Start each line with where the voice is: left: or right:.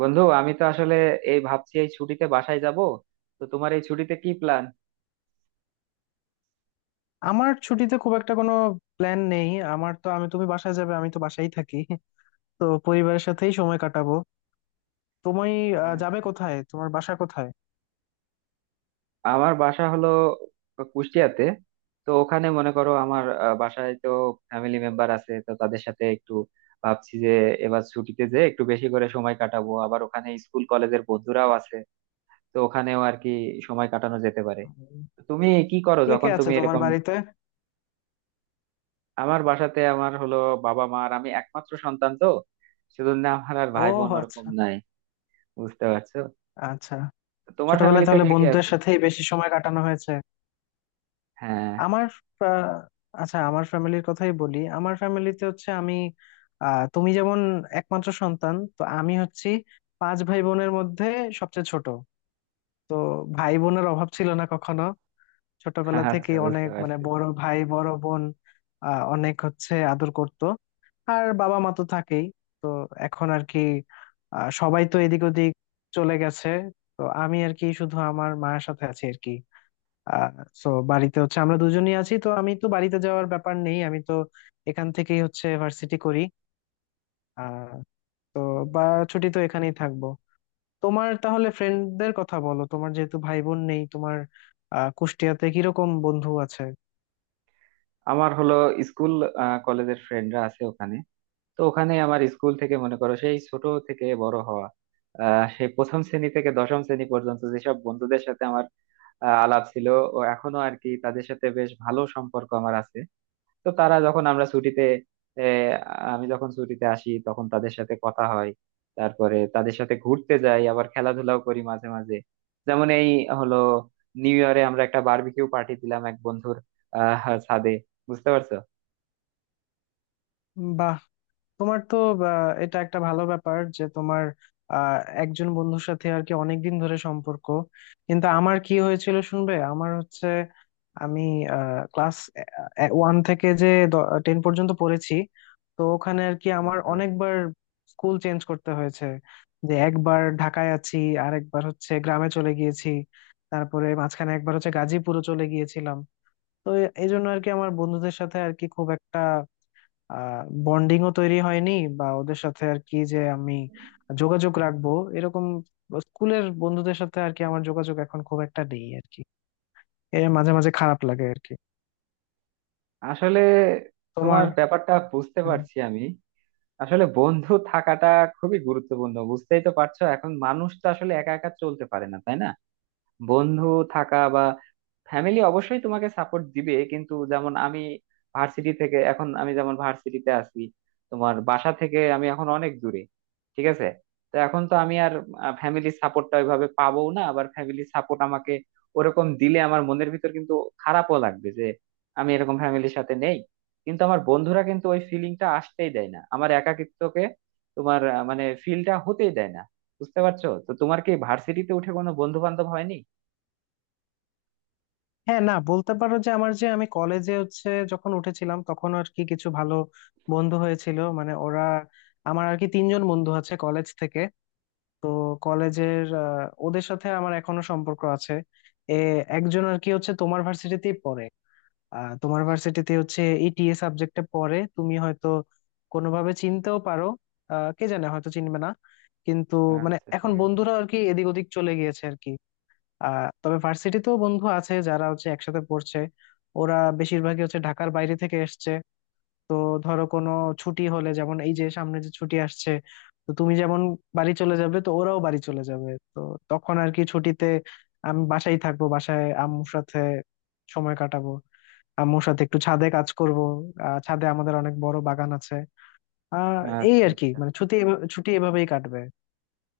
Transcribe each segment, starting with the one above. right: বন্ধু, আমি তো আসলে এই ভাবছি এই ছুটিতে বাসায় যাব। তো তোমার এই ছুটিতে কি প্ল্যান?
left: আমার ছুটিতে খুব একটা কোনো প্ল্যান নেই। আমার তো আমি তুমি বাসায় যাবে, আমি তো বাসায় থাকি। তো পরিবারের সাথেই সময় কাটাবো। তুমি? যাবে
right: আচ্ছা,
left: কোথায়? তোমার বাসা কোথায়?
right: আমার বাসা হলো কুষ্টিয়াতে। তো ওখানে মনে করো আমার বাসায় তো ফ্যামিলি মেম্বার আছে, তো তাদের সাথে একটু ভাবছি যে এবার ছুটিতে যে একটু বেশি করে সময় কাটাবো। আবার ওখানে স্কুল কলেজের বন্ধুরাও আছে, তো ওখানেও আর কি সময় কাটানো যেতে পারে।
left: উম,
right: তো তুমি কি করো
left: কে কে
right: যখন
left: আছে
right: তুমি
left: তোমার
right: এরকম?
left: বাড়িতে?
right: আমার বাসাতে আমার হলো বাবা মা আর আমি, একমাত্র সন্তান। তো সেজন্য আমার আর
left: ও
right: ভাই বোন ওরকম
left: আচ্ছা,
right: নাই। বুঝতে পারছো?
left: আচ্ছা।
right: তোমার
left: ছোটবেলায়
right: ফ্যামিলিতে
left: তাহলে
right: কে কে
left: বন্ধুদের
right: আছে?
left: সাথেই বেশি সময় কাটানো হয়েছে।
right: হ্যাঁ।
left: আমার আহ, আচ্ছা, আমার ফ্যামিলির কথাই বলি। আমার ফ্যামিলিতে হচ্ছে আমি, তুমি যেমন একমাত্র সন্তান, তো আমি হচ্ছি পাঁচ ভাই বোনের মধ্যে সবচেয়ে ছোট। তো ভাই বোনের অভাব ছিল না কখনো। ছোটবেলা থেকে
right: আচ্ছা, বুঝতে
left: অনেক, মানে
right: পারছি।
left: বড় ভাই বড় বোন অনেক হচ্ছে আদর করত। আর বাবা মা তো থাকেই। তো এখন আর কি সবাই তো এদিক ওদিক চলে গেছে। তো আমি আর কি শুধু আমার মায়ের সাথে আছি আর কি। আহ তো বাড়িতে হচ্ছে আমরা দুজনই আছি, তো আমি তো বাড়িতে যাওয়ার ব্যাপার নেই। আমি তো এখান থেকেই হচ্ছে ভার্সিটি করি। আহ তো বা ছুটি তো এখানেই থাকবো। তোমার তাহলে ফ্রেন্ডদের কথা বলো। তোমার যেহেতু ভাই বোন নেই, তোমার কুষ্টিয়াতে কিরকম বন্ধু আছে?
right: আমার হলো স্কুল কলেজের ফ্রেন্ডরা আছে ওখানে। তো ওখানে আমার স্কুল থেকে মনে করো সেই ছোট থেকে বড় হওয়া, সেই প্রথম শ্রেণী থেকে দশম শ্রেণী পর্যন্ত যেসব বন্ধুদের সাথে আমার আলাপ ছিল, ও এখনো আর কি তাদের সাথে বেশ ভালো সম্পর্ক আমার আছে। তো তারা যখন আমরা ছুটিতে, এ, আমি যখন ছুটিতে আসি, তখন তাদের সাথে কথা হয়। তারপরে তাদের সাথে ঘুরতে যাই, আবার খেলাধুলাও করি মাঝে মাঝে। যেমন এই হলো নিউ ইয়ারে আমরা একটা বারবিকিউ পার্টি দিলাম এক বন্ধুর ছাদে। বুঝতে পারছো?
left: বাহ! তোমার তো এটা একটা ভালো ব্যাপার যে তোমার আহ, একজন বন্ধুর সাথে আর কি অনেকদিন ধরে সম্পর্ক। কিন্তু আমার কি হয়েছিল শুনবে? আমার হচ্ছে আমি ক্লাস ওয়ান থেকে যে টেন পর্যন্ত পড়েছি। তো ওখানে আর কি আমার
right: বুঝতে পারছি
left: অনেকবার স্কুল চেঞ্জ করতে হয়েছে। যে একবার ঢাকায় আছি, আর একবার হচ্ছে গ্রামে চলে গিয়েছি, তারপরে মাঝখানে একবার হচ্ছে গাজীপুরও চলে গিয়েছিলাম। তো এই জন্য আর কি আমার বন্ধুদের সাথে আর কি খুব একটা বন্ডিংও তৈরি হয়নি। বা ওদের সাথে আর কি যে আমি যোগাযোগ রাখবো এরকম। স্কুলের বন্ধুদের সাথে আর কি আমার যোগাযোগ এখন খুব একটা নেই আর কি। এর মাঝে মাঝে খারাপ লাগে আর কি।
right: আসলে, তোমার
left: তোমার?
right: ব্যাপারটা বুঝতে
left: হ্যাঁ।
right: পারছি আমি। আসলে বন্ধু থাকাটা খুবই গুরুত্বপূর্ণ, বুঝতেই তো পারছো। এখন মানুষ তো আসলে একা একা চলতে পারে না, তাই না? বন্ধু থাকা বা ফ্যামিলি অবশ্যই তোমাকে সাপোর্ট দিবে, কিন্তু যেমন আমি ভার্সিটি থেকে এখন, আমি যেমন ভার্সিটিতে আছি, তোমার বাসা থেকে আমি এখন অনেক দূরে, ঠিক আছে? তো এখন তো আমি আর ফ্যামিলির সাপোর্টটা ওইভাবে পাবো না। আবার ফ্যামিলির সাপোর্ট আমাকে ওরকম দিলে আমার মনের ভিতর কিন্তু খারাপও লাগবে, যে আমি এরকম ফ্যামিলির সাথে নেই। কিন্তু আমার বন্ধুরা কিন্তু ওই ফিলিংটা আসতেই দেয় না, আমার একাকিত্বকে, তোমার মানে ফিলটা হতেই দেয় না। বুঝতে পারছো? তো তোমার কি ভার্সিটিতে উঠে কোনো বন্ধু বান্ধব হয়নি?
left: হ্যাঁ, না, বলতে পারো যে আমার, যে আমি কলেজে হচ্ছে যখন উঠেছিলাম তখন আর কি কিছু ভালো বন্ধু হয়েছিল, মানে ওরা, আমার আর কি তিনজন বন্ধু আছে কলেজ থেকে। তো কলেজের ওদের সাথে আমার এখনো সম্পর্ক আছে। এ, একজন আর কি হচ্ছে তোমার ভার্সিটিতেই পড়ে। তোমার ভার্সিটিতে হচ্ছে ইটিএ সাবজেক্টে পড়ে, তুমি হয়তো কোনোভাবে চিনতেও পারো। কে জানে, হয়তো চিনবে না কিন্তু। মানে
right: আচ্ছা,
left: এখন
right: ঠিক আছে।
left: বন্ধুরা আর কি এদিক ওদিক চলে গিয়েছে আর কি। তবে ভার্সিটিতেও বন্ধু আছে যারা হচ্ছে একসাথে পড়ছে। ওরা বেশিরভাগই হচ্ছে ঢাকার বাইরে থেকে এসছে। তো ধরো কোনো ছুটি হলে, যেমন এই যে সামনে যে ছুটি আসছে, তো তুমি যেমন বাড়ি চলে যাবে, তো ওরাও বাড়ি চলে যাবে। তো তখন আর কি ছুটিতে আমি বাসায় থাকবো, বাসায় আম্মুর সাথে সময় কাটাবো। আম্মুর সাথে একটু ছাদে কাজ করব। ছাদে আমাদের অনেক বড় বাগান আছে। আহ এই
right: আচ্ছা
left: আর কি
right: আচ্ছা।
left: মানে ছুটি এভাবেই কাটবে।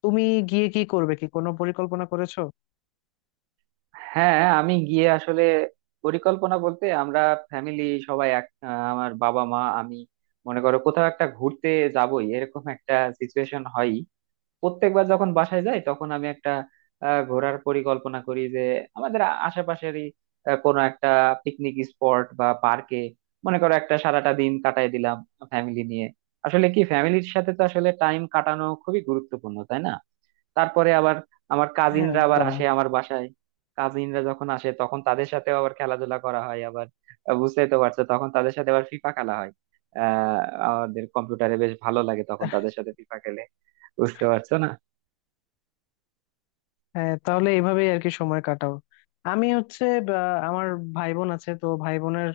left: তুমি গিয়ে কি করবে, কি কোনো পরিকল্পনা করেছো?
right: হ্যাঁ, আমি গিয়ে আসলে পরিকল্পনা বলতে, আমরা ফ্যামিলি সবাই এক, আমার বাবা মা আমি মনে করো কোথাও একটা ঘুরতে যাবই, এরকম একটা সিচুয়েশন হয়। প্রত্যেকবার যখন বাসায় যাই তখন আমি একটা ঘোরার পরিকল্পনা করি, যে আমাদের আশেপাশেরই কোনো একটা পিকনিক স্পট বা পার্কে মনে করো একটা সারাটা দিন কাটায় দিলাম ফ্যামিলি নিয়ে। আসলে কি, ফ্যামিলির সাথে তো আসলে টাইম কাটানো খুবই গুরুত্বপূর্ণ, তাই না? তারপরে আবার আমার
left: হ্যাঁ,
right: কাজিনরা আবার
left: একদম।
right: আসে আমার বাসায়। কাজিনরা যখন আসে তখন তাদের সাথেও আবার খেলাধুলা করা হয়। আবার বুঝতেই তো পারছো তখন তাদের সাথে আবার ফিফা খেলা হয়। আহ আমাদের কম্পিউটারে বেশ ভালো লাগে তখন তাদের সাথে ফিফা খেলে। বুঝতে পারছো না?
left: হ্যাঁ, তাহলে এভাবেই আর কি সময় কাটাও। আমি হচ্ছে বা, আমার ভাই বোন আছে, তো ভাই বোনের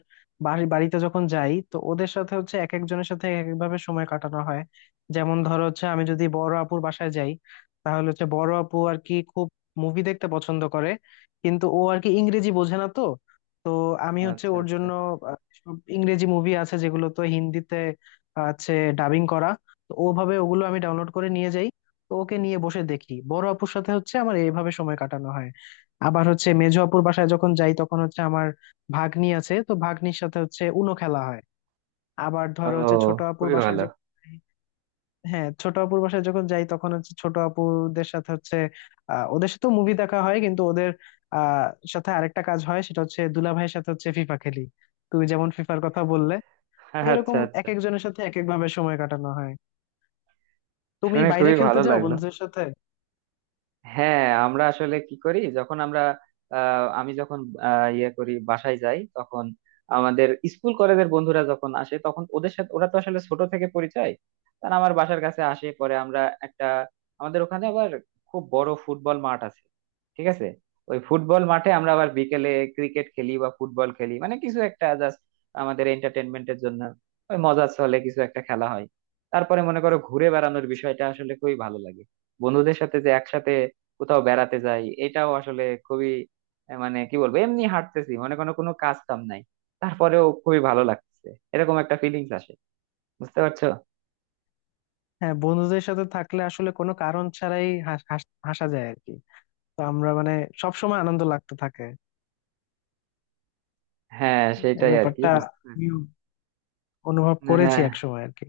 left: বাড়িতে যখন যাই তো ওদের সাথে হচ্ছে এক একজনের সাথে এক একভাবে সময় কাটানো হয়। যেমন ধরো হচ্ছে আমি যদি বড় আপুর বাসায় যাই, তাহলে হচ্ছে বড় আপু আর কি খুব মুভি দেখতে পছন্দ করে, কিন্তু ও আর কি ইংরেজি বোঝে না তো। তো আমি হচ্ছে
right: আচ্ছা
left: ওর
right: আচ্ছা।
left: জন্য সব ইংরেজি মুভি আছে যেগুলো তো হিন্দিতে আছে ডাবিং করা। তো ওভাবে ওগুলো আমি ডাউনলোড করে নিয়ে যাই। তো ওকে নিয়ে বসে দেখি, বড় আপুর সাথে হচ্ছে আমার এইভাবে সময় কাটানো হয়। আবার হচ্ছে মেজো আপুর বাসায় যখন যাই তখন হচ্ছে আমার ভাগ্নি আছে, তো ভাগ্নির সাথে হচ্ছে উনো খেলা হয়। আবার
right: ও,
left: ধরো হচ্ছে ছোট আপুর
right: খুবই
left: বাসায়
right: ভালো।
left: যখন যাই- হ্যাঁ, ছোট আপুর বাসায় যখন যাই তখন হচ্ছে ছোট আপুদের সাথে হচ্ছে ওদের সাথে মুভি দেখা হয়, কিন্তু ওদের আহ সাথে আরেকটা কাজ হয়, সেটা হচ্ছে দুলাভাইয়ের সাথে হচ্ছে ফিফা খেলি। তুমি যেমন ফিফার কথা বললে। তো
right: আচ্ছা
left: এরকম এক
right: আচ্ছা,
left: একজনের সাথে এক এক ভাবে সময় কাটানো হয়। তুমি
right: শুনে
left: বাইরে
right: খুবই
left: খেলতে
right: ভালো
left: যাও
right: লাগলো।
left: বন্ধুদের সাথে?
right: হ্যাঁ, আমরা আসলে কি করি যখন আমরা, আমি যখন ইয়ে করি, বাসায় যাই তখন আমাদের স্কুল কলেজের বন্ধুরা যখন আসে তখন ওদের সাথে, ওরা তো আসলে ছোট থেকে পরিচয়, তারা আমার বাসার কাছে আসে, পরে আমরা একটা, আমাদের ওখানে আবার খুব বড় ফুটবল মাঠ আছে, ঠিক আছে? ওই ফুটবল মাঠে আমরা আবার বিকেলে ক্রিকেট খেলি বা ফুটবল খেলি, মানে কিছু একটা জাস্ট আমাদের এন্টারটেনমেন্টের জন্য, ওই মজার চলে কিছু একটা খেলা হয়। তারপরে মনে করো ঘুরে বেড়ানোর বিষয়টা আসলে খুবই ভালো লাগে। বন্ধুদের সাথে যে একসাথে কোথাও বেড়াতে যাই, এটাও আসলে খুবই, মানে কি বলবো, এমনি হাঁটতেছি, মনে কোনো কোনো কাজ কাম নাই, তারপরেও খুবই ভালো লাগছে, এরকম একটা ফিলিংস আসে। বুঝতে পারছো?
left: হ্যাঁ, বন্ধুদের সাথে থাকলে আসলে কোনো কারণ ছাড়াই হাসা যায় আর কি। তো আমরা মানে সব সময় আনন্দ লাগতে থাকে।
right: হ্যাঁ
left: এই
right: সেটাই আর কি,
left: ব্যাপারটা
right: বুঝতে পারছি।
left: আমিও অনুভব করেছি
right: হ্যাঁ,
left: এক সময় আর কি।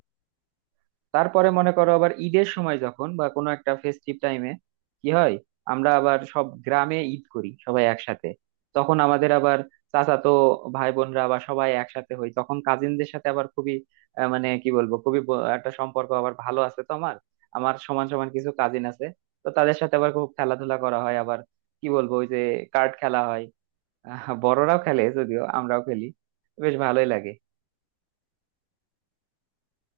right: তারপরে মনে করো আবার ঈদের সময় যখন বা কোনো একটা ফেস্টিভ টাইমে কি হয়, আমরা আবার সব গ্রামে ঈদ করি সবাই একসাথে। তখন আমাদের আবার চাচাতো ভাই বোনরা বা সবাই একসাথে হই, তখন কাজিনদের সাথে আবার খুবই মানে কি বলবো, খুবই একটা সম্পর্ক আবার ভালো আছে তো আমার। আমার সমান সমান কিছু কাজিন আছে, তো তাদের সাথে আবার খুব খেলাধুলা করা হয়। আবার কি বলবো, ওই যে কার্ড খেলা হয়, বড়রাও খেলে যদিও, আমরাও খেলি। বেশ ভালোই লাগে।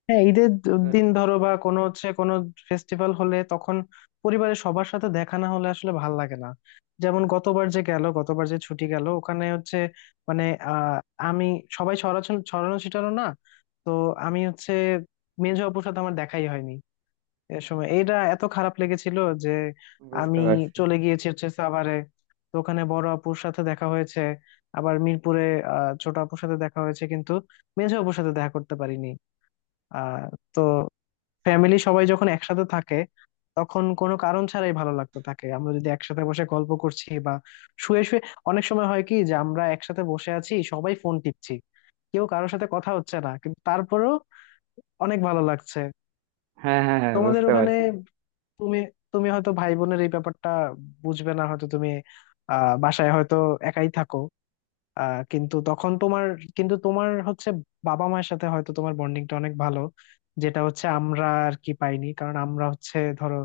left: হ্যাঁ,
right: বুঝতে
left: দিন
right: পারছো?
left: ধরো বা কোনো হচ্ছে কোনো ফেস্টিভ্যাল হলে, তখন পরিবারের সবার সাথে দেখা না হলে আসলে ভাল লাগে না। যেমন গতবার যে গেল, গতবার যে ছুটি গেল, ওখানে হচ্ছে মানে আহ আমি, সবাই ছড়াছড়ি, ছড়ানো ছিটানো না। তো আমি হচ্ছে মেজো আপুর সাথে আমার দেখাই হয়নি। এ সময় এইটা এত খারাপ লেগেছিল যে
right: বুঝতে
left: আমি
right: পারছি।
left: চলে গিয়েছি হচ্ছে সাভারে। তো ওখানে বড় আপুর সাথে দেখা হয়েছে, আবার মিরপুরে ছোট আপুর সাথে দেখা হয়েছে, কিন্তু মেঝো আপুর সাথে দেখা করতে পারিনি। আহ তো ফ্যামিলি সবাই যখন একসাথে থাকে, তখন কোনো কারণ ছাড়াই ভালো লাগতে থাকে। আমরা যদি একসাথে বসে গল্প করছি বা শুয়ে শুয়ে, অনেক সময় হয় কি যে আমরা একসাথে বসে আছি, সবাই ফোন টিপছি, কেউ কারোর সাথে কথা হচ্ছে না, কিন্তু তারপরেও অনেক ভালো লাগছে।
right: হ্যাঁ হ্যাঁ হ্যাঁ,
left: তোমাদের
right: বুঝতে
left: ওখানে
right: পারছি।
left: তুমি, তুমি হয়তো ভাই বোনের এই ব্যাপারটা বুঝবে না হয়তো। তুমি বাসায় হয়তো একাই থাকো। কিন্তু তখন তোমার, কিন্তু তোমার হচ্ছে বাবা মায়ের সাথে হয়তো তোমার বন্ডিংটা অনেক ভালো। যেটা হচ্ছে আমরা আর কি পাইনি, কারণ আমরা হচ্ছে ধরো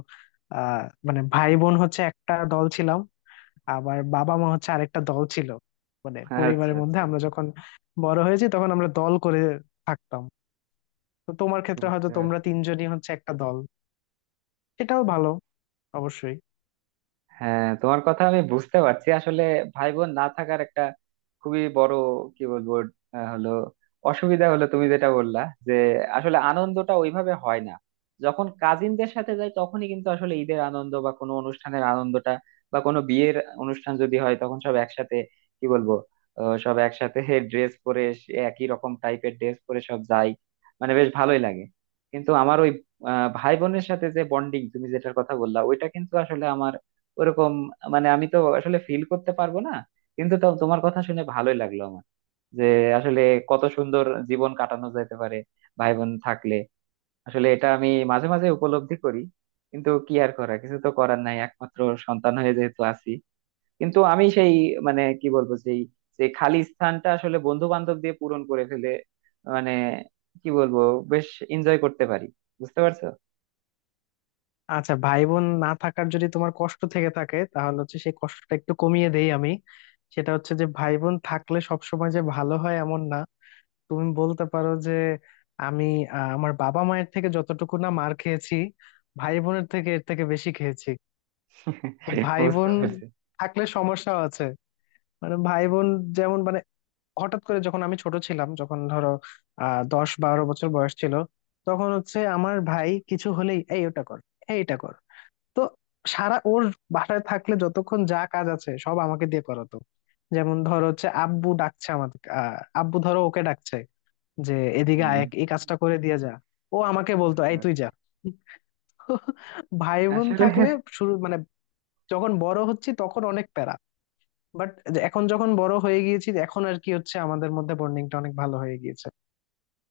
left: আহ মানে ভাই বোন হচ্ছে একটা দল ছিলাম, আবার বাবা মা হচ্ছে আরেকটা দল ছিল। মানে
right: আচ্ছা
left: পরিবারের মধ্যে
right: আচ্ছা,
left: আমরা যখন বড় হয়েছি তখন আমরা দল করে থাকতাম। তো তোমার ক্ষেত্রে হয়তো
right: বুঝতে
left: তোমরা
right: পারছি।
left: তিনজনই হচ্ছে একটা দল। সেটাও ভালো, অবশ্যই।
right: হ্যাঁ, তোমার কথা আমি বুঝতে পারছি। আসলে ভাই বোন না থাকার একটা খুবই বড়, কি বলবো, হলো অসুবিধা হলো তুমি যেটা বললা, যে আসলে আনন্দটা ওইভাবে হয় না। যখন কাজিনদের সাথে যাই তখনই কিন্তু আসলে ঈদের আনন্দ বা কোনো অনুষ্ঠানের আনন্দটা, বা কোনো বিয়ের অনুষ্ঠান যদি হয়, তখন সব একসাথে, কি বলবো, সব একসাথে ড্রেস পরে, সে একই রকম টাইপের ড্রেস পরে সব যাই, মানে বেশ ভালোই লাগে। কিন্তু আমার ওই ভাই বোনের সাথে যে বন্ডিং তুমি যেটার কথা বললা, ওইটা কিন্তু আসলে আমার ওরকম, মানে আমি তো আসলে ফিল করতে পারবো না। কিন্তু তাও তোমার কথা শুনে ভালোই লাগলো আমার, যে আসলে কত সুন্দর জীবন কাটানো যেতে পারে ভাই বোন থাকলে। আসলে এটা আমি মাঝে মাঝে উপলব্ধি করি, কিন্তু কি আর করা, কিছু তো করার নাই, একমাত্র সন্তান হয়ে যেহেতু আছি। কিন্তু আমি সেই, মানে কি বলবো, সেই সেই খালি স্থানটা আসলে বন্ধু বান্ধব দিয়ে পূরণ করে ফেলে, মানে কি বলবো, বেশ এনজয় করতে পারি। বুঝতে পারছো?
left: আচ্ছা, ভাই বোন না থাকার যদি তোমার কষ্ট থেকে থাকে, তাহলে হচ্ছে সেই কষ্টটা একটু কমিয়ে দেই আমি। সেটা হচ্ছে যে ভাই বোন থাকলে সবসময় যে ভালো হয় এমন না। তুমি বলতে পারো যে আমি আমার বাবা মায়ের থেকে যতটুকু না মার খেয়েছি, ভাই বোনের থেকে এর থেকে বেশি খেয়েছি। তো ভাই
right: বুঝতে
left: বোন
right: পারছি।
left: থাকলে সমস্যাও আছে। মানে ভাই বোন যেমন, মানে হঠাৎ করে যখন আমি ছোট ছিলাম, যখন ধরো 10-12 বছর বয়স ছিল, তখন হচ্ছে আমার ভাই কিছু হলেই এই ওটা কর, এইটা কর। তো সারা, ওর বাসায় থাকলে যতক্ষণ যা কাজ আছে সব আমাকে দিয়ে করাতো। যেমন ধরো হচ্ছে আব্বু ডাকছে আমাদের, আব্বু ধরো ওকে ডাকছে যে এদিকে আয়,
right: হম,
left: এই কাজটা করে দিয়ে যা। ও আমাকে বলতো
right: বুঝতে
left: এই তুই
right: পারছি
left: যা। ভাই বোন
right: আসলে।
left: থাকলে শুরু, মানে যখন বড় হচ্ছি তখন অনেক প্যারা। বাট এখন যখন বড় হয়ে গিয়েছি, এখন আর কি হচ্ছে আমাদের মধ্যে বন্ডিংটা অনেক ভালো হয়ে গিয়েছে।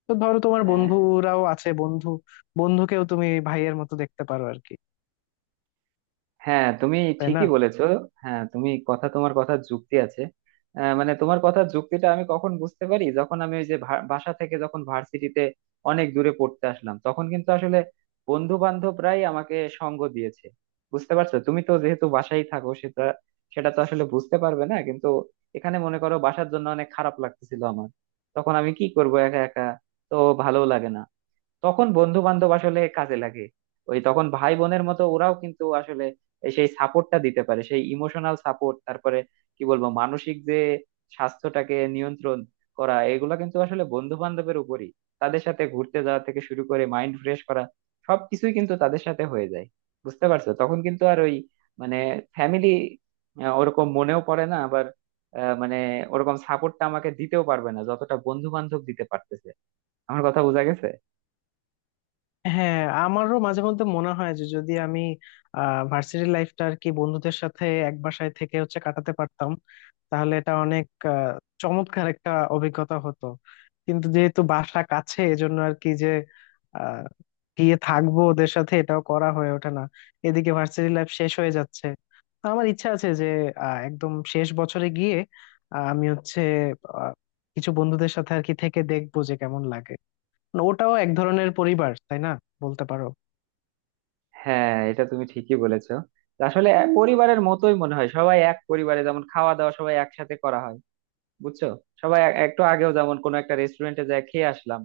left: তো ধরো তোমার
right: হ্যাঁ,
left: বন্ধুরাও আছে, বন্ধুকেও তুমি ভাইয়ের মতো দেখতে পারো আর কি।
right: হ্যাঁ তুমি
left: তাই না?
right: ঠিকই বলেছো। হ্যাঁ তুমি কথা, তোমার কথা যুক্তি আছে। মানে তোমার কথা যুক্তিটা আমি কখন বুঝতে পারি, যখন আমি ওই যে বাসা থেকে যখন ভার্সিটিতে অনেক দূরে পড়তে আসলাম, তখন কিন্তু আসলে বন্ধু বান্ধবরাই আমাকে সঙ্গ দিয়েছে। বুঝতে পারছো, তুমি তো যেহেতু বাসায় থাকো সেটা, সেটা তো আসলে বুঝতে পারবে না। কিন্তু এখানে মনে করো বাসার জন্য অনেক খারাপ লাগতেছিল আমার, তখন আমি কি করব একা একা, তো ভালো লাগে না। তখন বন্ধু বান্ধব আসলে কাজে লাগে। ওই তখন ভাই বোনের মতো ওরাও কিন্তু আসলে এই সেই সাপোর্টটা দিতে পারে, সেই ইমোশনাল সাপোর্ট। তারপরে কি বলবো, মানসিক যে স্বাস্থ্যটাকে নিয়ন্ত্রণ করা, এগুলো কিন্তু আসলে বন্ধু বান্ধবের উপরই। তাদের সাথে ঘুরতে যাওয়া থেকে শুরু করে মাইন্ড ফ্রেশ করা, সবকিছুই কিন্তু তাদের সাথে হয়ে যায়। বুঝতে পারছো, তখন কিন্তু আর ওই মানে ফ্যামিলি ওরকম মনেও পড়ে না। আবার মানে ওরকম সাপোর্টটা আমাকে দিতেও পারবে না যতটা বন্ধু বান্ধব দিতে পারতেছে। আমার কথা বোঝা গেছে?
left: হ্যাঁ, আমারও মাঝে মধ্যে মনে হয় যে যদি আমি ভার্সিটি লাইফটা আর কি বন্ধুদের সাথে এক বাসায় থেকে হচ্ছে কাটাতে পারতাম, তাহলে এটা অনেক আহ, চমৎকার একটা অভিজ্ঞতা হতো। কিন্তু যেহেতু বাসা কাছে, এজন্য আর কি যে আহ, গিয়ে থাকবো ওদের সাথে, এটাও করা হয়ে ওঠে না। এদিকে ভার্সিটি লাইফ শেষ হয়ে যাচ্ছে। তো আমার ইচ্ছা আছে যে একদম শেষ বছরে গিয়ে আহ, আমি হচ্ছে আহ, কিছু বন্ধুদের সাথে আর কি থেকে দেখবো যে কেমন লাগে। মানে ওটাও এক ধরনের পরিবার, তাই না? বলতে পারো।
right: হ্যাঁ এটা তুমি ঠিকই বলেছো। আসলে এক পরিবারের মতোই মনে হয়, সবাই এক পরিবারে যেমন খাওয়া দাওয়া সবাই একসাথে করা হয়। বুঝছো, সবাই একটু আগেও যেমন কোনো একটা রেস্টুরেন্টে যায় খেয়ে আসলাম।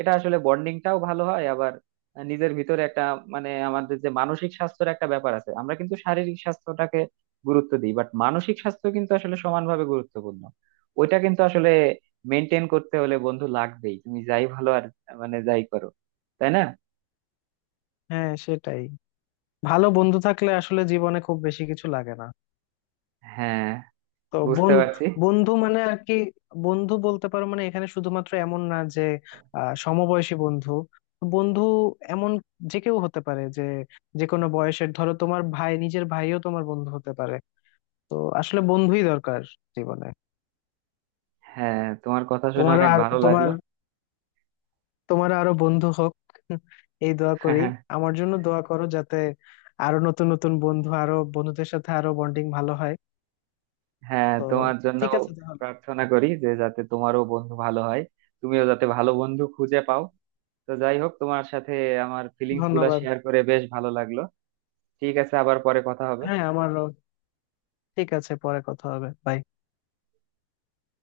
right: এটা আসলে বন্ডিংটাও ভালো হয়। আবার নিজের ভিতরে একটা, মানে আমাদের যে মানসিক স্বাস্থ্যের একটা ব্যাপার আছে, আমরা কিন্তু শারীরিক স্বাস্থ্যটাকে গুরুত্ব দিই, বাট মানসিক স্বাস্থ্য কিন্তু আসলে সমানভাবে গুরুত্বপূর্ণ। ওইটা কিন্তু আসলে মেনটেন করতে হলে বন্ধু লাগবেই, তুমি যাই ভালো আর মানে যাই করো, তাই না?
left: হ্যাঁ, সেটাই। ভালো বন্ধু থাকলে আসলে জীবনে খুব বেশি কিছু লাগে না।
right: হ্যাঁ,
left: তো
right: বুঝতে
left: বোন,
right: পারছি।
left: বন্ধু মানে আর কি, বন্ধু বলতে পারো মানে এখানে শুধুমাত্র এমন না যে সমবয়সী বন্ধু। বন্ধু এমন যে কেউ হতে পারে, যে যে কোনো বয়সের, ধরো তোমার ভাই, নিজের ভাইও তোমার বন্ধু হতে পারে। তো আসলে বন্ধুই দরকার জীবনে।
right: হ্যাঁ, তোমার কথা শুনে
left: তোমার
right: অনেক
left: আর
right: ভালো
left: তোমার,
right: লাগলো।
left: তোমার আরো বন্ধু হোক, এই দোয়া করি। আমার জন্য দোয়া করো যাতে আরো নতুন নতুন বন্ধু, আরো বন্ধুদের সাথে আরো বন্ডিং ভালো হয়।
right: হ্যাঁ,
left: তো
right: তোমার জন্য
left: ঠিক আছে তাহলে,
right: প্রার্থনা করি যে যাতে তোমারও বন্ধু ভালো হয়, তুমিও যাতে ভালো বন্ধু খুঁজে পাও। তো যাই হোক, তোমার সাথে আমার ফিলিংস গুলা
left: ধন্যবাদ।
right: শেয়ার করে বেশ ভালো লাগলো। ঠিক আছে, আবার পরে কথা হবে।
left: হ্যাঁ, আমারও। ঠিক আছে, পরে কথা হবে। Bye.